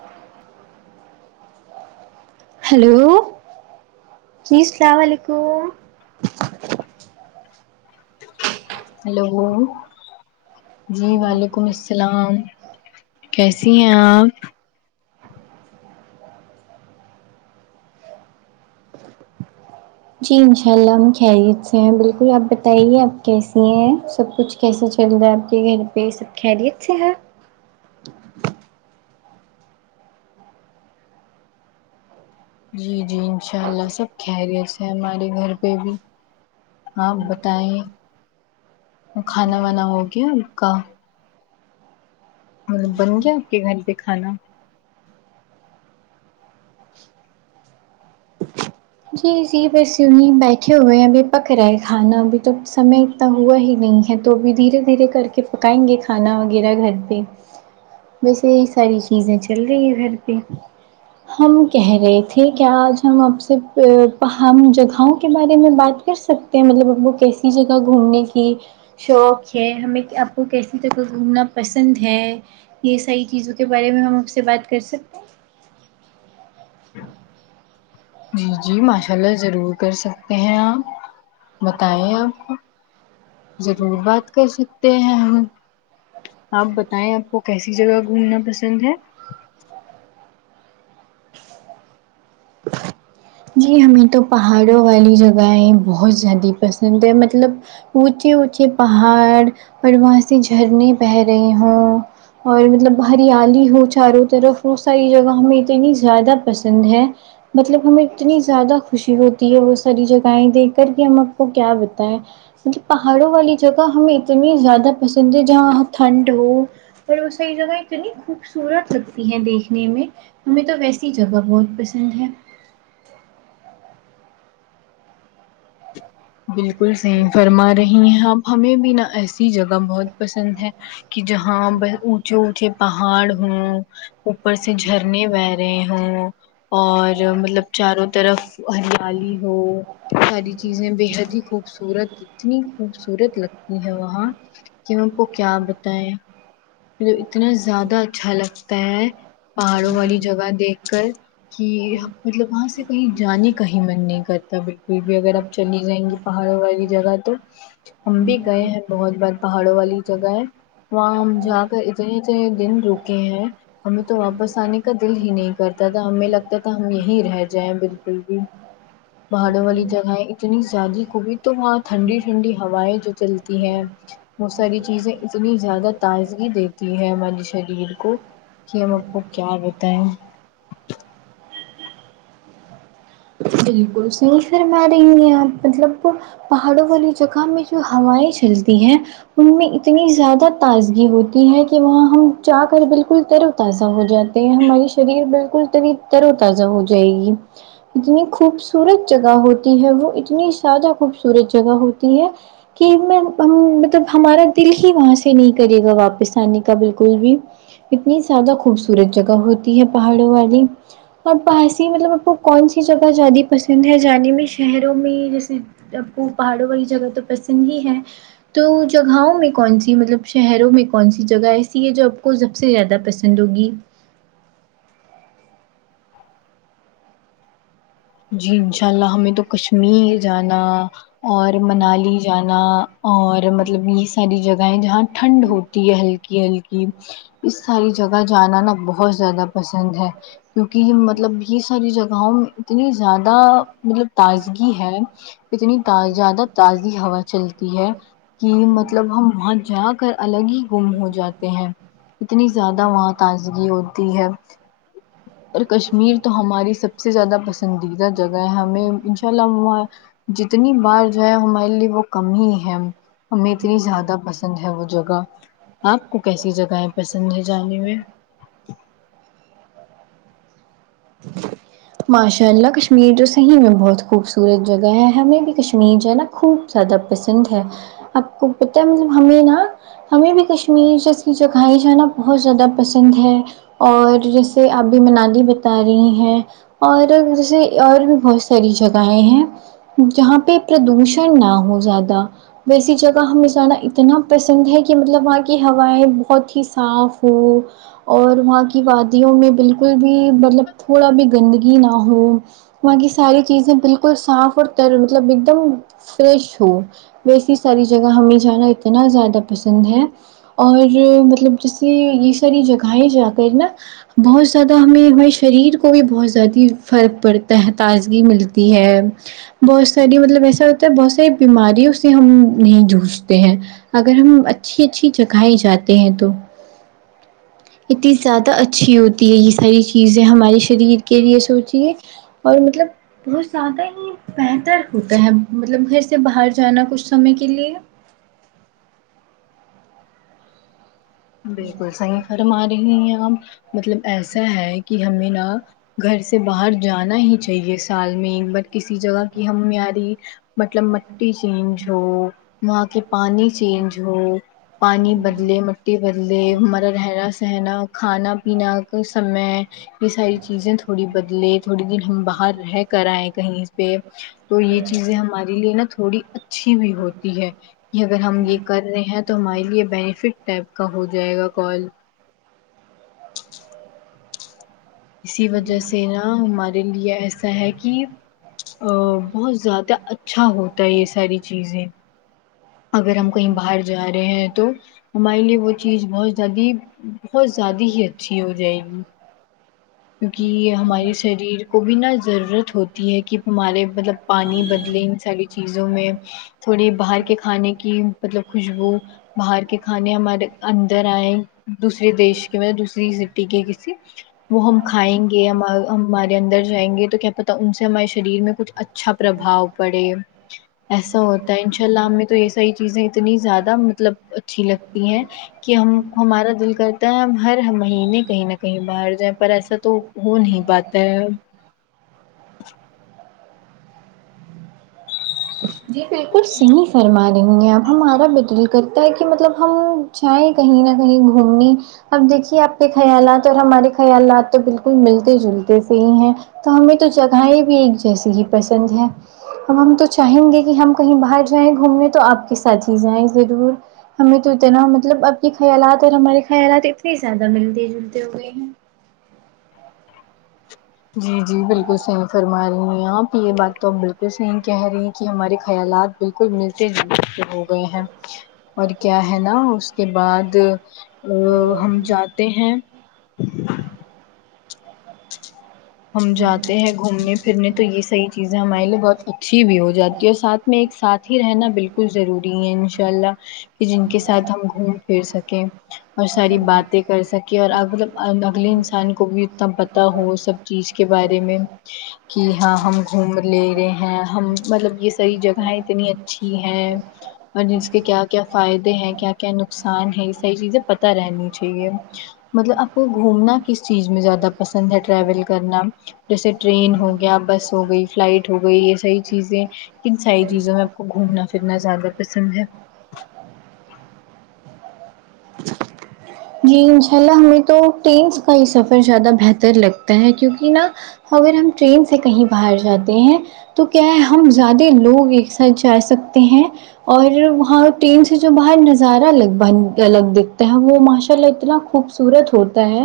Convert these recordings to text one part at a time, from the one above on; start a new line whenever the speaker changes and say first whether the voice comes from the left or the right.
right: ناقابل سماعت ہیلو جی السلام علیکم
left: ہیلو جی وعلیکم السلام کیسی ہیں آپ
right: جی انشاء اللہ ہم خیریت سے ہیں بالکل آپ بتائیے آپ کیسی ہیں سب کچھ کیسے چل رہا ہے آپ کے گھر پہ یہ سب خیریت سے ہے
left: جی جی انشاء اللہ سب کہریے ہمارے گھر پہ بھی آپ بتائیں کھانا وانا ہو گیا آپ کا مطلب بن گیا آپ کے گھر پہ کھانا
right: جی جی بس یوں ہی بیٹھے ہوئے ہیں ابھی پک رہے ہے کھانا ابھی تو سمے ہوا ہی نہیں ہے تو ابھی دھیرے دھیرے کر کے پکائیں گے کھانا وغیرہ گھر پہ ویسے یہی ساری چیزیں چل رہی ہے گھر پہ ہم کہہ رہے تھے کہ آج ہم آپ سے ہم جگہوں کے بارے میں بات کر سکتے ہیں مطلب وہ کیسی جگہ گھومنے کی شوق ہے ہمیں آپ کو کیسی تک گھومنا پسند ہے یہ ساری چیزوں کے بارے میں ہم آپ سے بات کر سکتے ہ
left: جی جی ماشاء اللہ ضرور کر سکتے ہیں آپ بتائیں آپ کو ضرور بات کر سکتے ہیں ہم آپ بتائیں آپ کو کیسی جگہ گھومنا پسند ہے
right: جی ہمیں تو پہاڑوں والی جگہیں بہت زیادہ پسند ہے مطلب اونچے اونچے پہاڑ اور وہاں سے جھرنے بہ رہی ہوں اور مطلب ہریالی ہو چاروں طرف وہ ساری جگہ ہمیں اتنی زیادہ پسند ہے مطلب ہمیں اتنی زیادہ خوشی ہوتی ہے وہ ساری جگہیں دیکھ کر کے ہم آپ کو کیا بتائیں م پہاڑوں والی جگہ ہمیں اتنی زیادہ پسند ہے جہاں ٹھنڈ ہو پر وہ صحیح جگہ اتنی خوبصورت لگتی ہے دیکھنے میں ہمیں تو ویسی جگہ بہت پسند ہے
left: بالکل صحیح فرما رہی ہیں آپ ہمیں بھی نہ ایسی جگہ بہت پسند ہے کہ جہاں ب اونچے اونچے پہاڑ ہوں اوپر سے جھرنے بھر رہے اور مطلب چاروں طرف ہریالی ہو ساری چیزیں خوبصورت اتنی خوبصورت لگتی وہاں کی آ کو کیا بتائے مجھے اتنا زیادہ اچھا لگتا ہے پہاڑوں والی جگہ دیکھ کر کہ مطلب وہاں سے کہیں جانے کہیں من نہیں کرتا بالکل بھی اگر آپ چلی جائیں گے پہاڑوں والی جگہ تو ہم بھی گئے ہیں بہت بار پہاڑوں والی جگہ ہے وہاں ہم جا اتنے اتنے دن رکے ہیں ہمیں تو واپس آنے کا دل ہی نہیں کرتا تھا ہمیں لگتا تھا ہم یہیں رہ جائیں بالکل بھی پہاڑوں والی جگہیں اتنی زیادی خوبی تو وہاں ٹھنڈی ٹھنڈی ہوائیں جو چلتی ہے بہت ساری چیزیں اتنی زیادہ تاز گی دیتی ہے ہمارے شریر کو کہ ہم آپ کو کیا بتائیں
right: بالکل صحیح فرما رہی ہیں آپ مطلب کہ پہاڑوں والی جگہ میں جو ہوائیں چلتی ہیں ان میں اتنی زیادہ تازگی ہوتی ہے کہ وہاں ہم جا کر بالکل تر و تازہ ہو جات تے ہماری شریر بالکل تری ترو تازہ ہو جائے گی اتنی خوبصورت جگہ ہوتی ہے وہ اتنی ذیادہ خوبصورت جگہ ہوتی ہے کہ میں ہمم مطلب ہمارا دل ہی وہاں سے نہیں کرے گا واپس آنے کا بالکل بھی اتنی زیادہ خوبصورت جگہ ہوتی ہے پہاڑوں والی اور [unintelligible] مطلب آپ کو کون سی جگہ زیادی پسند ہے جانے میں شہروں میں جیسے آپ کو پہاڑوں والی جگہ تو پسند ہی ہے تو جگہوں میں کون سی مطلب شہروں میں کون سی جگہ ایسی ہے جو آپ کو سب سے زیادہ پسند ہوگی
left: جی انشاء اللہ ہمیں تو کشمیر جانا اور منالی جانا اور مطلب یہ ساری جگہیں جہاں ٹھنڈ ہوتی ہے ہلکی ہلکی اس ساری جگہ جانا نا بہت زیادہ پسند ہے کیونکہ مطلب یہ ساری جگہوں میں اتنی زیادہ مطلب تازگی ہے اتنی تازہ زیادہ تازی ہوا چلتی ہے کی مطلب ہم وہاں جا کر الگ ہی گم ہو جاتے ہیں اتنی زیادہ وہاں تازگی ہوتی ہے اور کشمیر تو ہماری سب سے زیادہ پسن دیدہ جگہ ہے ہمیں ان شاء اللہ ہم وہاں جتنی بار جائے ہمارے لیے وہ کم ہی ہے ہمیں اتنی زیادہ پسند ہے وہ جگہ آپ کو کیسی جگہیں پسند ہے جانے میں
right: ماشاء اللہ کشمیر جو صحیح میں بہت خوبصورت جگہ ہے ہمیں بھی کشمیر جو ہے نا خوب زیادہ پسند ہے آپ کو پتا ہے مطلب ہمیں نا ہمیں بھی کشمیر جیسی جگہیں جانا بہت زیادہ پسند ہے اور جیسے اپ بھی منالی بتا رہی ہیں اور جیسے اور بھی بہت ساری جگہیں ہیں جہاں پہ پردوشن نہ ہو زیادہ ویسی جگہ ہمیں جانا اتنا پسند ہے کہ مطلب وہاں کی ہوائیں بہت ہی صاف ہو اور وہاں کی وادیوں میں بالکل بھی مطلب تھوڑا بھی گندگی نہ ہو وہاں کی ساری چیزیں بالکل صاف اور تر مطلب ایکدم فریش ہو ویسی ساری جگہ ہمیں جانا اتنا زیادہ پسند ہے اور مطلب جیسے یہ ساری جگہیں جاکر نا بہت زیادہ ہمیں ہمارے شریر کو بھی بہت زیادہ فرق پڑتا ہے تازگی ملتی ہے بہت ساری مطلب ایسا ہوتا ہے بہت ساری بیماریوں اس سے ہم نہیں جووجتے ہیں اگر ہم اچھی اچھی جگہیں جاتے ہیں تو اتنی زیادہ اچھی ہوتی ہے یہ ساری چیزیں ہمارے شریر کے لیے سوچئے اور مطلب بہت زیادہ ہی بہتر ہوتا ہے مطلب گھر سے باہر جانا کچھ سمے کے لیے
left: بالکل صحیح فرما رہی ہیں آپ مطلب ایسا ہے کہ ہمیں نہ گھر سے باہر جانا ہی چاہیے سال میں ایک بار کسی جگہ کی ہم میعاری مطلب مٹی چینج ہو وہاں کے پانی چینج ہو پانی بدلے مٹی بدلے ہمارا رہنا سہنا کھانا پینا کا سمے یہ ساری چیزیں تھوڑی بدلے تھوڑے دن ہم باہر رہ کر آئے کہیں پہ تو یہ چیزیں ہمارے لیے نا تھوڑی اچھی بھی ہوتی ہے کہ اگر ہم یہ کر رہے ہیں تو ہمارے لیے بینیفٹ ٹائپ کا ہو جائے گا کال اسی وجہ سے نا ہمارے لیے ایسا ہے کی ہ اہ بہت زیادہ اچھا ہوتا ہے یہ ساری چیزیں اگر ہم کہیں باہر جا رہے ہیں تو ہمارے لیے وہ چیز بہت زیادی بہت زیادی ہی اچھی ہو جائے گی کیونکی یہ ہمارے شریر کو بھی نا ضرورت ہوتی ہے کہ ہمارے مطلب پانی بدلے ان ساری چیزوں میں تھوڑی باہر کے کھانے کی مطلب خوشبو باہر کے کھانے ہمارے اندر آئے دوسرے دیش کے مطلب دوسری سٹی کے کسی وہ ہم کھائیں گے ہمارے اندر جائیں گے تو کیا پتہ ان سے ہمارے شریر میں کچھ اچ چھا پرباؤ پڑے ایسا ہوتا ہے ان شاء اللہ ہم میں تو یہ ساری چیزیں اتنی زیادہ مطلب اچھی لگتی ہیں کہ ہم ہمارا دل کرتا ہے ہم ہر مہینے کہیں نہ کہیں باہر جائیں پر ایسا تو ہو نہیں پاتا ہے ہ
right: جی بالکل سہی فرمارہی ہے آپ ہمارا بھی دل کرت تا کہ مطلب ہم چاہیں کہیں نہ کہیں گھومنی اب دیکھیے آپ کے خیالات اور ہمارے خیالات تو بالکل ملتے جلتے سے ہی ہیں تو ہمیں تو جگاہیں بھی ایک جیسی ہی پسند ہے اب ہم تو چاہیں گے کہ ہم کہیں باہر جائیں گھومنے تو آپ کے ساتھ ہی جائیں ضرور ہمیں تو اتنا ہو مطلب اب کے خیالات اور ہمارے خیالات اتنے زیادہ ملتے جھلتے ہوئے ہیں
left: جی جی بالکل صحیح فرما رہی ہیں آپ یہ بات تو اپ بالکل صحیح کہہ رہی ہیں کہ ہمارے خیالات بالکل ملتے جلتے ہو گئے ہیں اور کیا ہے نا اس کے بعد ہم جاتے ہیں ہم جاتے ہیں گھومنے پھرنے تو یہ صحیح چیزیں ہمارے لیے بہت اچھی بھی ہو جاتی ہے اور ساتھ میں ایک ساتھ ہی رہنا بالکل ضروری ہے ان شاء اللہ کہ جن کے ساتھ ہم گھوم پھر سکیں اور ساری باتیں کر سکیں اور اگلے انسان کو بھی اتنا پتا تا ہو سب چیز کے بارے میں کہ ہاں ہم گھوم لے رہے ہیں ہم مطلب یہ ساری جگاہیں اتنی اچھی ہیں اور جس کے کیا کیا فائدے ہیں کیا کیا نقصان ہے یہ ساری چیزیں پتہ رہنی چاہیے مطلب آپ کو گھومنا کس چیز میں زیادہ پسند ہے ٹریول کرنا جیسے ٹرین ہو گیا بس ہو گئی فلائٹ ہو گئی یہ ساری چیزیں کن ساری چیزوں میں آپ کو گھومنا پھرنا زیادہ پسند ہے
right: جی انشاء اللہ ہمیں تو ٹرینس کا ہی سفر زیادہ بہتر لگتا ہے کیونکی نا اگر ہم ٹرین سے کہیں باہر جاتے ہیں تو کیا ہے ہم زیادے لوگ ایک ساتھ جا سکتے ہیں اور وہاں ٹرین سے جو باہر نظارہ لگ بن الگ دکھتا ہے وہ ماشا اللہ اتنا خوبصورت ہوتا ہے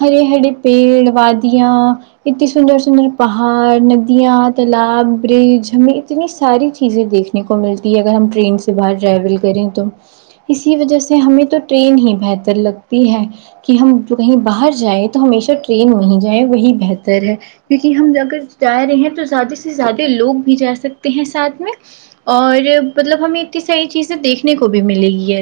right: ہرے ہرے پیڑ وادیاں اتنی سندر سندر پہاڑ ندیاں تالاب برج ہمیں اتنی ساری چیزیں دیکھ نے کو ملتی ہے اگر ہم ٹرین سے باہر ٹریول کریں تو اسی وجہ سے ہمیں تو ٹرین ہی بہتر لگتی ہے کہ ہم کہیں باہر جائیں تو ہمیشہ ٹرین وہیں جائیں وہی بہتر ہے کیونکہ ہم اگر جا رہے ہیں تو زیادہ سے زیادہ لوگ بھی جا سکتے ہیں ساتھ میں اور مطلب ہمیں اتنی ساری چیزیں دیکھنے کو بھی ملے گی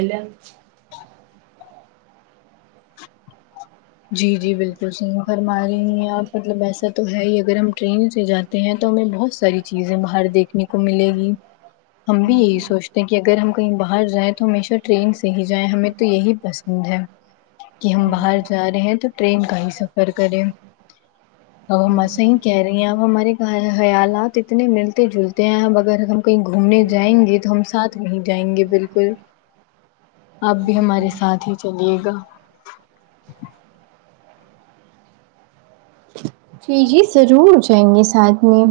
left: جی جی بالکل صحیح فر ہمارے آپ مطلب ایسا تو ہے ہی اگر ہم ٹرین سے جاتے تے ہیں تو ہمیں بہت ساری چیزیں باہر دیکھنے کو ملے گی
right: ہاں
left: ہم بھی یہی سوچتے ہیں کہ اگر ہم کہیں باہر جائیں تو ہمیشہ ٹرین سے ہی جائیں ہمیں تو یہی پسند ہے کہ ہم باہر جا رہے ہیں تو ٹرین کا ہی سفر کرے اب ہم ایسا ہی کہہ رہی ہیں اب ہمارے خیالات اتنے ملتے جلتے ہیں اب اگر ہم کہیں گھومنے جائیں گے تو ہم ساتھ نہیں جائیں گے بالکل آپ بھی ہمارے ساتھ ہی چلیے گا
right: جی جی ضرور جائیں گے ساتھ میں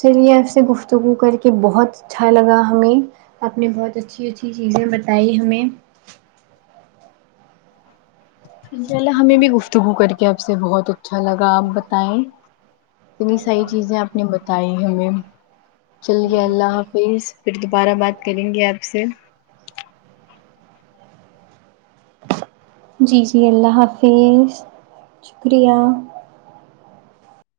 right: چلیے آپ سے گفت تگو کر کے بہت اچھا لگا ہمیں آپ نے بہت اچھی اچھی چیزیں بتائی ہمیں
left: انشاء اللہ ہمیں بھی گفتگو کر کے آپ سے بہت اچھا لگا آپ بتائیں اتنی ساری چیزیں آپ نے بتائی ہمیں چلیے اللہ حافظ پھر دوبارہ بات کریں گے آپ سے
right: جی جی اللہ حافظ شکریہ